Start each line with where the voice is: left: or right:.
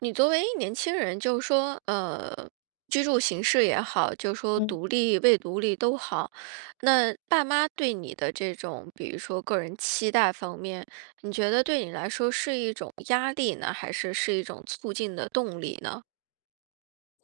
right: 你作为年轻人，就是说，呃，居住形式也好，就说
left: 嗯。
right: 独立未独立都好，那爸妈对你的这种，比如说个人期待方面，你觉得对你来说是一种压力呢，还是是一种促进的动力呢？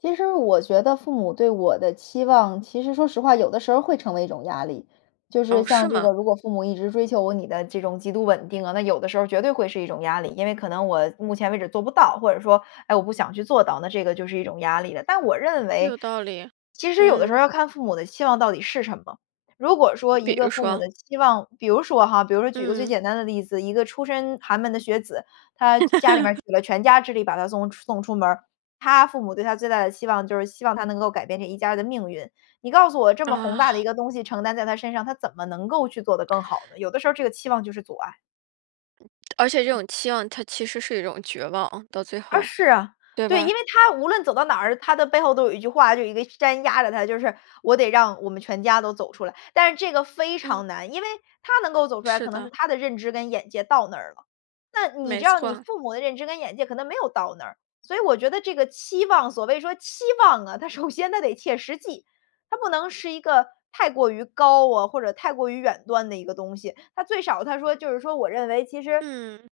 left: 其实我觉得父母对我的期望，其实说实话，有的时候儿会成为一种压力。就是
right: 哦，
left: 像
right: 是
left: 这
right: 吗？
left: 个如果父母一直追求我你的这种极度稳定啊，那有的时候儿绝对会是一种压力。因为可能我目前为止做不到，或者说，哎，我不想去做到，那这个就是一种压力了。但我认为，
right: 有道理，
left: 其实有的时候
right: 嗯。
left: 儿要看父母的期望到底是什么。如果说一
right: 比
left: 个
right: 如
left: 父母
right: 说
left: 的期望，比如说哈，比如说举个最
right: 嗯。
left: 简单的例子，一个出身寒门的学子，他家里面儿 举了全家之力把他送出送出门儿，他父母对他最大的期望就是希望他能够改变这一家人的命运。你告诉我这么宏大的一
right: 啊。
left: 个东西承担在他身上，他怎么能够去做得更好呢？有的时候儿这个期望就是阻碍。
right: 而且这种期望它其实是一种绝望，到最
left: 啊，
right: 后，
left: 是啊，
right: 对
left: 对。因
right: 吧？
left: 为他无论走到哪儿，他的背后都有一句话，就有一个山压着他，就是：“我得让我们全家都走出来。”但是这个非
right: 嗯。
left: 常难，因为他能够走出来，
right: 是
left: 可能是
right: 的。
left: 他的认知跟眼界到那儿了。那你
right: 没
left: 知道你
right: 错。
left: 父母的认知跟眼界可能没有到那儿，所以我觉得这个期望所谓说期望啊，它首先它得切实际，它不能是一个太过于高啊，或者太过于远端的一个东西。它最少它说就是说我认为其实
right: 嗯。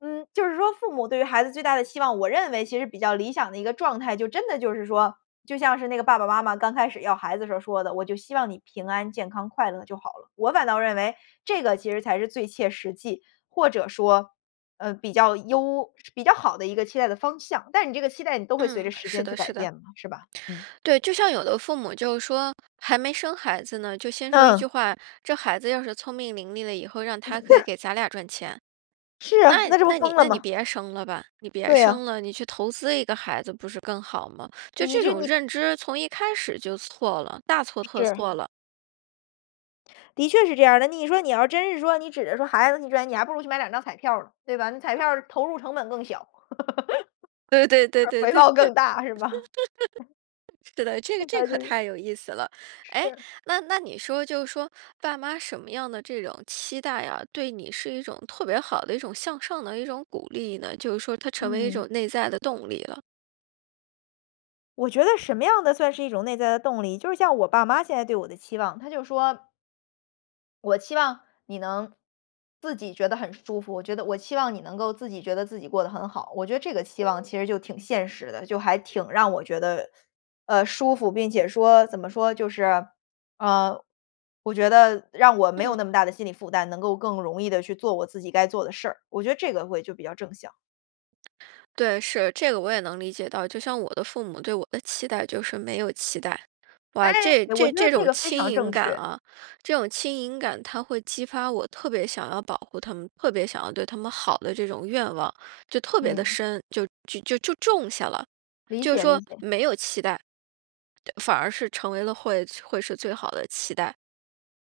left: 嗯，就是说父母对于孩子最大的期望，我认为其实比较理想的一个状态就真的就是说，就像是那个爸爸妈妈刚开始要孩子时候儿说的：“我就希望你平安健康快乐就好了。”我反倒认为这个其实才是最切实际，或者说，呃，比较优、比较好的一个期待的方向。但是你这个期待你都会随
right: 嗯，
left: 着时
right: 是
left: 间去
right: 的
left: 改
right: 是的。
left: 变嘛，是吧？嗯。
right: 对，就像有的父母就是说还没生孩子呢，就先说一句
left: 嗯。
right: 话：”这孩子要是聪明伶俐了以后让他可以 给咱俩赚钱“。
left: 是
right: 那
left: 啊，那这不
right: 那你
left: 疯了
right: 那你
left: 吗？
right: 别生了吧，你别
left: 对啊。
right: 生了，你去投资一个孩子不是更好吗？就
left: 你
right: 这
left: 就
right: 种
left: 你
right: 认知从一开始就错了，大错特
left: 是。
right: 错了。
left: 的确是这样儿的，你说你要真是说你指着说孩子给你赚，你还不如去买两张彩票儿呢，对吧？那彩票儿，投入成本更小。
right: 对对 对
left: 是
right: 对
left: 回
right: 对。
left: 报更大是吧？
right: 是的，这个
left: 那
right: 这
left: 个就
right: 可
left: 是
right: 太有意思了。诶，
left: 是。
right: 那那你说就是说，爸妈什么样的这种期待啊，对你是一种特别好的一种向上的一种鼓励呢？就是说它成为一
left: 嗯。
right: 种内在的动力了。
left: 我觉得什么样的算是一种内在的动力，就是像我爸妈现在对我的期望，他就说我期望你能自己觉得很舒服，我觉得我期望你能够自己觉得自己过得很好，我觉得这个期望其实就挺现实的，就还挺让我觉得，呃，舒服，并且说怎么说？就是，呃，我觉得让我没有
right: 嗯。
left: 那么大的心理负担，能够更容易地去做我自己该做的事儿，我觉得这个会就比较正向。
right: 对，是，这个我也能理解到，就像我的父母对我的期待就是没有期待。
left: 哎，
right: 哇，这
left: 我
right: 这
left: 觉得
right: 这
left: 这
right: 种
left: 个非
right: 轻
left: 常
right: 盈
left: 正
right: 感
left: 确。
right: 啊，这种轻盈感它会激发我特别想要保护他们，特别想要对他们好的这种愿望，就特别地
left: 嗯。
right: 深，就就就就种下了。
left: 理
right: 就是
left: 解理
right: 说
left: 解。
right: 没有期待，对反而是成为了会会是最好的期待。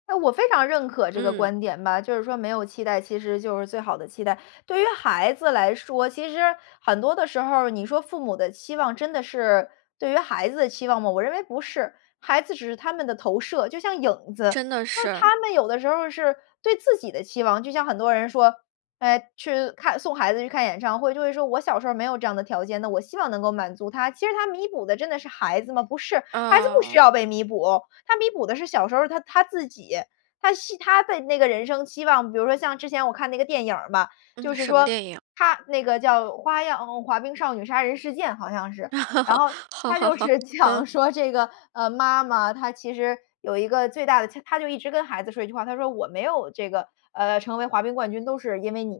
left: 诶，我非常认可这个
right: 嗯。
left: 观点吧，就是说没有期待，其实就是最好的期待。对于孩子来说，其实很多的时候儿，你说父母的期望真的是，对于孩子的期望吗？我认为不是。孩子只是他们的投射，就像影子。
right: 真的
left: 那
right: 是。
left: 他们有的时候儿是对自己的期望。就像很多人说，诶去看送孩子去看演唱会，就会说我小时候儿没有这样的条件，那我希望能够满足他。其实他弥补的真的是孩子吗？不是，孩子不需
right: 哦。
left: 要被弥补，他弥补的是小时候儿他他自己，他希他的那个人生期望。比如说像之前我看那个电影儿嘛，就
right: 嗯，
left: 是
right: 什么
left: 说
right: 电影？
left: 它那个叫《花漾少女杀人事件》，好像是。然 后
right: 好
left: 它
right: 好
left: 就
right: 好，
left: 是讲
right: 嗯。
left: 说这个呃妈妈她其实有一个最大的切她就一直跟孩子说一句话，她说：“我没有这个呃成为滑冰冠军都是因为你。”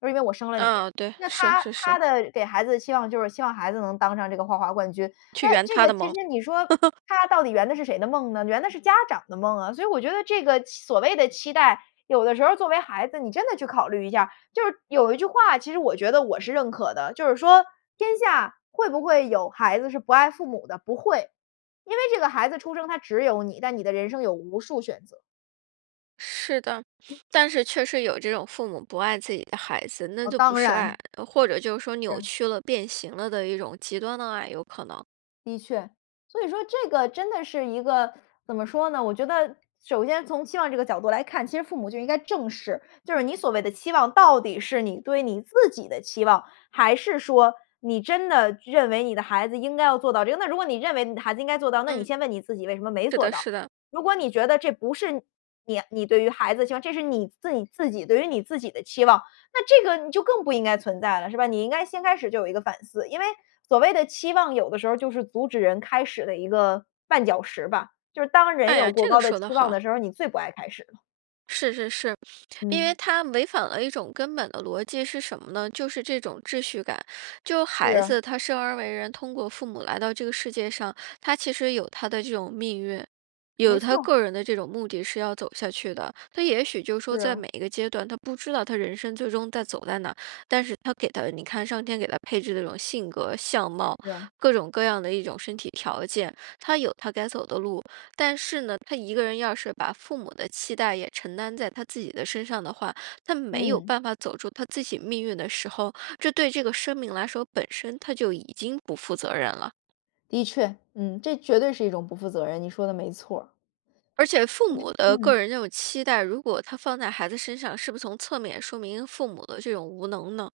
left: 她说：“因为我生了你。”
right: 嗯，对。
left: 那
right: 是
left: 她
right: 是是。
left: 她的给孩子的期望就是希望孩子能当上这个花滑冠军。
right: 去
left: 那
right: 圆
left: 这
right: 她
left: 个
right: 的
left: 其实
right: 梦。
left: 你说 她到底圆的是谁的梦呢？圆的是家长的梦啊。所以我觉得这个期所谓的期待，有的时候儿作为孩子，你真的去考虑一下儿就是有一句话，其实我觉得我是认可的，就是说：“天下会不会有孩子是不爱父母的？不会。”因为这个孩子出生，他只有你，但你的人生有无数选择。
right: 是的，
left: 嗯。
right: 但是确实有这种父母不爱自己的孩子，那
left: 哦，
right: 就不
left: 当
right: 是爱。
left: 然。
right: 或者就是说扭
left: 是。
right: 曲了、变形了的一种极端的爱，有可能。
left: 的确。所以说这个真的是一个怎么说呢？我觉得首先从期望这个角度来看，其实父母就应该正视。就是你所谓的期望到底是你对你自己的期望，还是说，你真的认为你的孩子应该要做到这个。那如果你认为你的孩子应该要做到，那你
right: 嗯。
left: 先问你自己为什么没
right: 是
left: 做
right: 的，
left: 到？
right: 是的。
left: 如果你觉得这不是你你对于孩子的期望，这是你自己自己对于你自己的期望，那这个你就更不应该存在了，是吧？你应该先开始就有一个反思。因为所谓的期望，有的时候儿就是阻止人开始的一个绊脚石吧，就是当人
right: 哎
left: 有
right: 呀，
left: 过
right: 这个
left: 高的
right: 说
left: 期
right: 得
left: 望的
right: 好。
left: 时候儿，你最不爱开始了。
right: 是是是，因为
left: 嗯。
right: 它违反了一种根本的逻辑是什么呢？就是这种秩序感。就孩
left: 是。
right: 子他生而为人通过父母来到这个世界上，他其实有他的这种命运。有
left: 没
right: 他
left: 错。
right: 个人的这种目的是要走下去的。他也许就
left: 是
right: 说在
left: 啊。
right: 每一个阶段，他不知道他人生最终在走在哪，但是他给他，你看上天给他配置的这种性格、相貌，
left: 是啊。
right: 各种各样的一种身体条件，他有他该走的路。但是呢，他一个人要是把父母的期待也承担在他自己的身上的话，他没有
left: 嗯。
right: 办法走出他自己命运的时候，这对这个生命来说，本身他就已经不负责任了。
left: 的确。嗯，这绝对是一种不负责任，你说得没错儿。
right: 而且父
left: 嗯，
right: 母的
left: 嗯。
right: 个人这种期待，如果它放在孩子身上，是不从侧面说明父母的这种无能呢？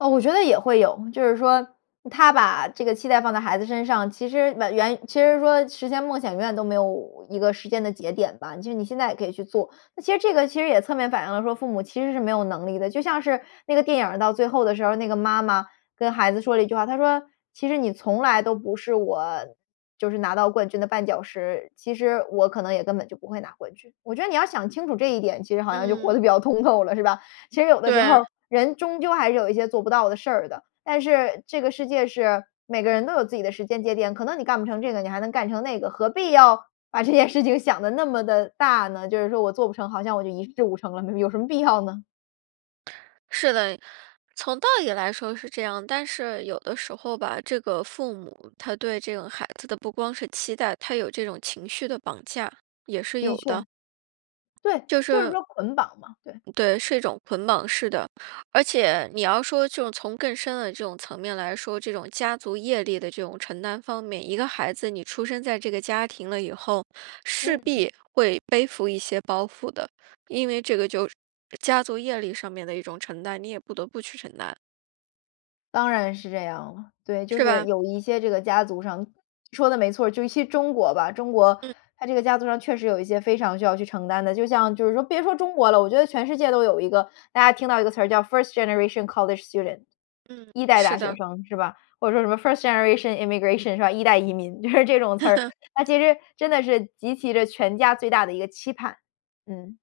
left: 哦，我觉得也会有。就是说他把这个期待放在孩子身上，其实晚原其实说实现梦想永远都没有一个时间的节点吧，就是你现在也可以去做。那其实这个其实也侧面反映了说父母其实是没有能力的。就像是那个电影儿到最后的时候儿，那个妈妈跟孩子说了一句话，她说：“其实你从来都不是我就是拿到冠军的绊脚石，其实我可能也根本就不会拿冠军。”我觉得你要想清楚这一点，其实好像就活得
right: 嗯。
left: 比较通透了是吧？其实有的时候儿
right: 对。
left: 人终究还是有一些做不到的事儿的，但是这个世界是每个人都有自己的时间节点，可能你干不成这个，你还能干成那个，何必要把这件事情想得那么地大呢？就是说我做不成，好像我就一事无成了。没没有什么必要呢？
right: 是的，从道理来说是这样。但是有的时候吧，这个父母，他对这个孩子的不光是期待，他有这种情绪的绑架。也是
left: 的
right: 有的。
left: 确。对，
right: 就
left: 就是
right: 是
left: 说捆绑嘛，对。
right: 嗯，对，是一种捆绑式的。而且你要说就从更深的这种层面来说，这种家族业力的这种承担方面，一个孩子你出生在这个家庭了以后，势
left: 嗯。
right: 必会背负一些包袱的。因为这个就是家族业力上面的一种承担，你也不得不去承担。
left: 当然是这样了，对，就
right: 是
left: 是
right: 吧？
left: 有一些这个家族上说得没错，就尤其中国吧，中国
right: 嗯。
left: 它这个家族上确实有一些非常需要去承担的，就像就是说别说中国了，我觉得全世界都有一个。大家听到一个词儿叫 first generation college student，
right: 嗯，
left: 一代
right: 是
left: 大学
right: 的。
left: 生，是吧？或者说什么 first generation immigration 是吧？一代移民，就是这种词儿。他 其实真的是集齐着全家最大的一个期盼，嗯。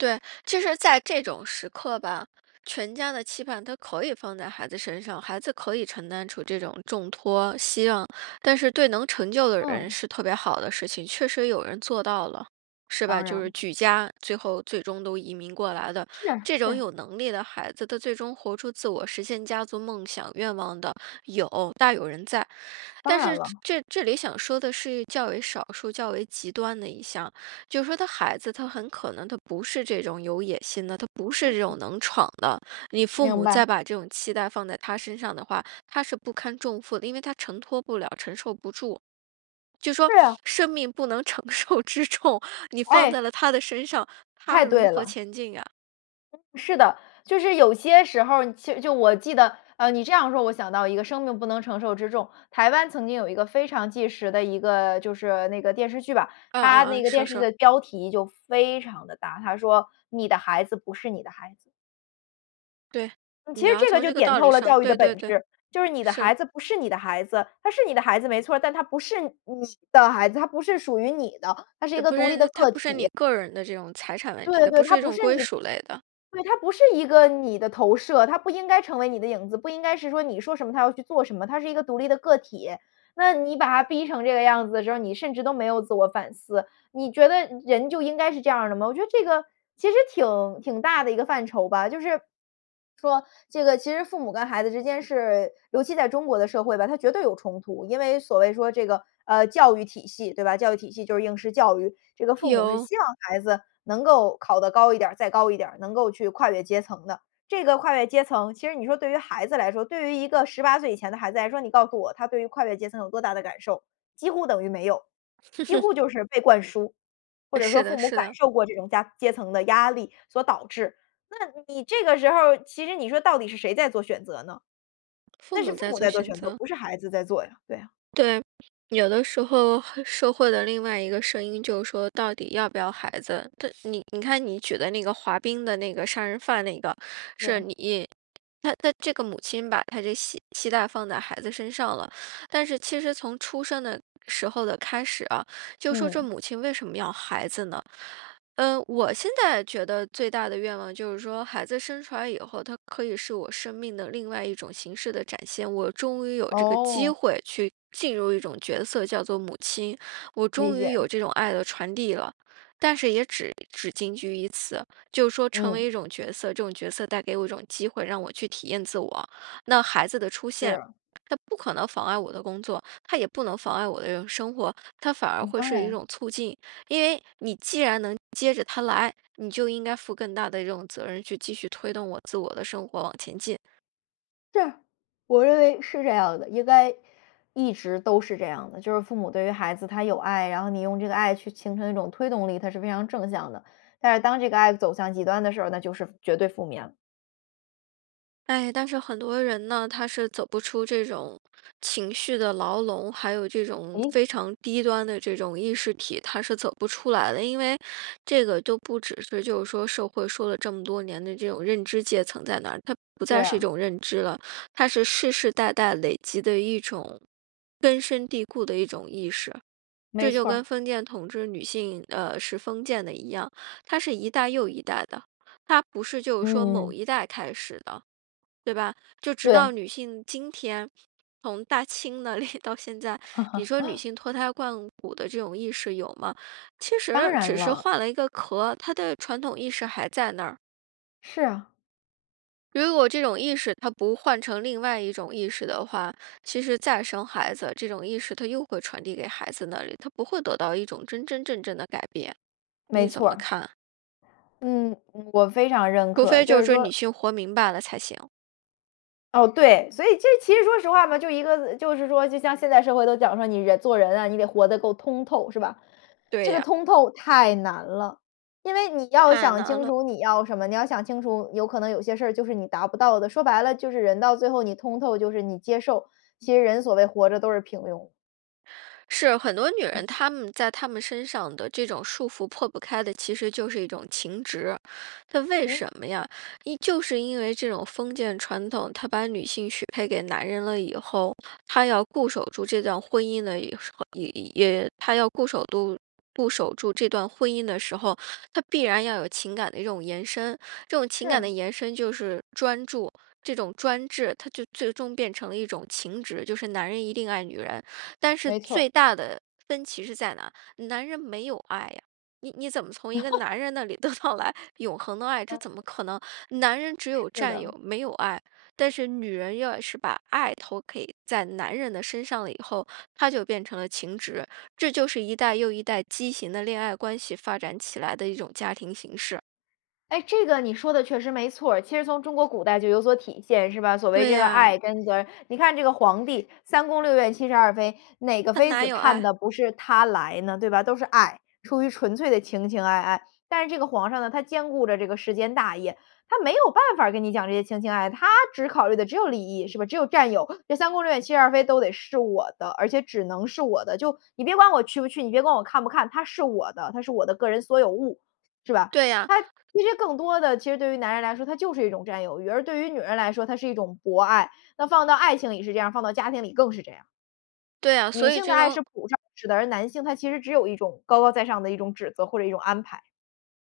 right: 对，其实在这种时刻吧，全家的期盼它可以放在孩子身上，孩子可以承担出这种重托、希望，但是对能成就的人
left: 嗯。
right: 是特别好的事情，确实有人做到了，是
left: 当
right: 吧？就是
left: 然。
right: 举家，最后最终都移民过来的。
left: 是
right: 这种
left: 是。
right: 有能力的孩子，他最终活出自我实现家族梦想愿望的，有大有人在。
left: 当
right: 但
left: 然
right: 是
left: 了。
right: 这这里想说的是较为少数、较为极端的一项，就是说他孩子他很可能他不是这种有野心的，他不是
left: 嗯，
right: 这
left: 嗯。
right: 种能闯的。你父
left: 明
right: 母
left: 白。
right: 再把这种期待放在他身上的话，他是不堪重负的，因为他承托不了、承受不住，就说
left: 是啊。
right: 生命不能承受之重，你放
left: 哎。
right: 在了他的身上，
left: 太
right: 他如
left: 对
right: 何
left: 了。
right: 前进呀？
left: 嗯，是的，就是有些时候儿，其实就我记得，呃，你这样说，我想到一个“生命不能承受之重”。台湾曾经有一个非常纪实的一个就是那个电视剧吧，
right: 嗯嗯
left: 它那
right: 嗯，
left: 个电
right: 说
left: 视剧
right: 说。
left: 的标题就非常地大，它说《你的孩子不是你的孩子》。
right: 对，
left: 其
right: 你
left: 实
right: 要
left: 这个
right: 从
left: 就
right: 这个
left: 点
right: 道
left: 透
right: 理
left: 了
right: 上，
left: 教育的
right: 对
left: 本
right: 对对，
left: 质，就是你的
right: 是。
left: 孩子不是你的孩子，他是你的孩子没错儿，但他不是你的孩子，他不是属于你的，他是一
right: 嘚，
left: 个
right: 不
left: 独立
right: 是
left: 的
right: 那他
left: 个
right: 不是
left: 体。
right: 你个人的这种财产问题，
left: 对
right: 他
left: 对，
right: 不
left: 他
right: 是一
left: 不
right: 种
left: 是
right: 归
left: 你
right: 属类的。
left: 对，他不是一个你的投射，他不应该成为你的影子，不应该是说，你说什么他要去做什么，他是一个独立的个体。那你把他逼成这个样子的时候儿，你甚至都没有自我反思，你觉得人就应该是这样儿的吗？我觉得这个其实挺挺大的一个范畴吧，就是说这个其实父母跟孩子之间是尤其在中国的社会吧，它绝对有冲突，因为所谓说这个，呃，教育体系对吧，教育体系就是应试教育。这个父母是
right: 有。
left: 希望孩子能够考得高一点儿，再高一点儿，能够去跨越阶层的。这个跨越阶层，其实你说对于孩子来说，对于一个18岁以前的孩子来说，你告诉我，他对于跨越阶层有多大的感受？几乎等于没有，几乎 就是被灌输，或
right: 呃，
left: 者
right: 是
left: 说
right: 的，
left: 父母
right: 是
left: 感
right: 的。
left: 受过这种家阶层的压力所导致。那你这个时候儿，其实你说到底是谁在做选择呢？
right: 父
left: 那是
right: 母
left: 父
right: 在
left: 母
right: 做
left: 在做
right: 选
left: 选择，
right: 择。
left: 不是孩子在做呀，对呀。
right: 对，有的时候，社会的另外一个声音就是说到底要不要孩子，它你你看你举的那个滑冰的那个杀人犯那个，是
left: 是。
right: 你她她这个母亲把她这希希待放在孩子身上了。但是其实从出生的时候的开始啊，就说这
left: 嗯。
right: 母亲为什么要孩子呢？呃，我现在觉得最大的愿望就是说，孩子生出来以后，他可以是我生命的另外一种形式的展现，我终于有这个机
left: 哦。
right: 会去进入一种角色叫做母亲，我
left: 理
right: 终于有
left: 解。
right: 这种爱的传递了，但是也只只仅举于此，就是说成为
left: 嗯。
right: 一种角色，这种角色带给我一种机会，让我去体验自我。那孩子的出现，
left: 是。
right: 他不可能妨碍我的工作，他也不能妨碍我这个生活，他反而
left: 嗯，
right: 会
left: 当
right: 是一
left: 然。
right: 种促进，因为你既然能接着他来，你就应该负更大的一种责任，去继续推动我自我的生活往前进。
left: 是，我认为是这样的，应该一直都是这样的。就是父母对于孩子他有爱，然后你用这个爱去形成一种推动力，它是非常正向的。但是当这个爱走向极端的时候，那就是绝对负面。
right: 唉，但是很多人呢，他是走不出这种情绪的牢笼，还有这种
left: 咦？
right: 非常低端的这种意识体，他是走不出来的。因为这个都不只是就是说社会说了这么多年的这种认知阶层在哪，它不
left: 对
right: 再是一
left: 啊。
right: 种认知了，它是世世代代累积的一种根深蒂固的一种意识。
left: 没
right: 这就
left: 错
right: 跟
left: 儿。
right: 封建统治女性呃是封建的一样，它是一代又一代的，它不是就是说某
left: 嗯。
right: 一代开始的，对吧？就直到
left: 对。
right: 女性今天，从大清那里到现在，你说女 性脱胎换骨的这种意识有吗？其
left: 当
right: 实
left: 然
right: 只是
left: 了。
right: 换了一个壳，它的传统意识还在那儿。
left: 是啊。
right: 如果这种意识它不换成另外一种意识的话，其实再生孩子，这种意识它又会传递给孩子那里，它不会得到一种真真正正的改变。你
left: 没
right: 怎
left: 错
right: 么
left: 儿。
right: 看？
left: 嗯，嗯我非常认
right: 除
left: 可。
right: 非
left: 就
right: 就
left: 是
right: 是
left: 儿
right: 说
left: 说
right: 女性活明白了才行。
left: 哦，对，所以这其实说实话嘛，就一个呃，就是说就像现在社会都讲说你人做人啊，你得活得够通透是吧？
right: 对
left: 这个
right: 呀。
left: 通透太难了，因为你要
right: 太
left: 想
right: 难
left: 清
right: 了。
left: 楚你要什么，你要想清楚有可能有些事儿就是你达不到的。说白了就是人到最后你通透就是你接受，其实人所谓活着都是平庸。
right: 是，很多女人，
left: 嗯。
right: 她们在她们身上的这种束缚破不开的，其实就是一种情执。她为
left: 嗯？
right: 什么呀？因就是因为这种封建传统，她把女性许配给男人了以后，她要固守住这段婚姻的一时候一一，也她要固守住固守住这段婚姻的时候，她必然要有情感的一种延伸。这种情感
left: 是。
right: 的延伸就是专注。这种专注，它就最终变成了一种情执，就是男人一定爱女人。但是
left: 没错儿。
right: 最大的分歧是在哪？男人没有爱啊。你你怎么从一个 男人那里得到来永恒的爱，这
left: 嗯，
right: 怎
left: 嗯。
right: 么可能？男人只有
left: 是
right: 占
left: 的。
right: 有没有爱。但是女人要是把爱投给在男人的身上了以后，她就变成了情执。这就是一代又一代畸形的恋爱关系发展起来的一种家庭形式。
left: 哎，这个你说的确实没错儿。其实从中国古代就有所体现，是吧？所谓
right: 对
left: 这个
right: 呀。
left: 爱跟责任。你看这个皇帝，三宫六院七十二妃，哪个
right: 他
left: 妃
right: 哪
left: 子
right: 有
left: 盼
right: 爱！
left: 的不是他来呢，对吧？都是爱，出于纯粹的情情爱爱。但是这个皇上呢，他兼顾着这个世间大业，他没有办法儿跟你讲这些情情爱爱。他只考虑的只有利益，是吧？只有占有。这三宫六院七十二妃都得是我的，而且只能是我的。就你别管我去不去，你别管我看不看，她是我的，她是我的个人所有物，是吧？
right: 对呀。
left: 它其实更多地其实对于男人来说，它就是一种占有欲。而对于女人来说，它是一种博爱。那放到爱情里是这样儿，放到家庭里更是这样儿。
right: 对呀，所
left: 女
right: 以
left: 性的
right: 这
left: 爱
right: 种
left: 是普 [unintelligible] 式的，而男性他其实只有一种高高在上的一种指责或者一种安排。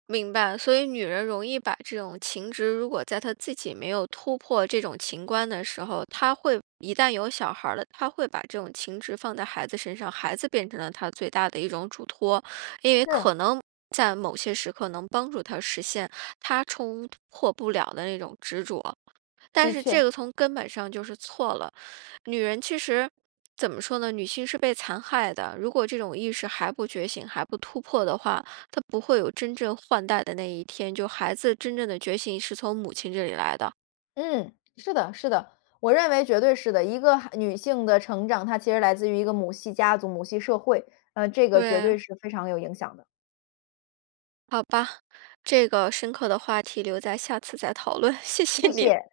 right: 明白。所以女人容易把这种情执，如果在她自己没有突破这种情关的时候，她会一旦有小孩儿了，她会把这种情执放在孩子身上，孩子变成了她最大的一种嘱托。因为
left: 是。
right: 可能在某些时刻能帮助她实现她冲破不了的那种执着。但
left: 的
right: 是这
left: 确。
right: 个从根本上就是错了。女人其实怎么说呢，女性是被残害的。如果这种意识还不觉醒，还不突破的话，她不会有真正换代的那一天，就孩子真正的觉醒是从母亲这里来的。
left: 嗯，是的，是的，我认为绝对是的。一个哈女性的成长，她其实来自于一个母系家族、母系社会，呃，这个绝
right: 对。
left: 对是非常有影响的。
right: 好吧，这个深刻的话题留在下次再讨论，谢谢
left: 谢
right: 你。
left: 谢。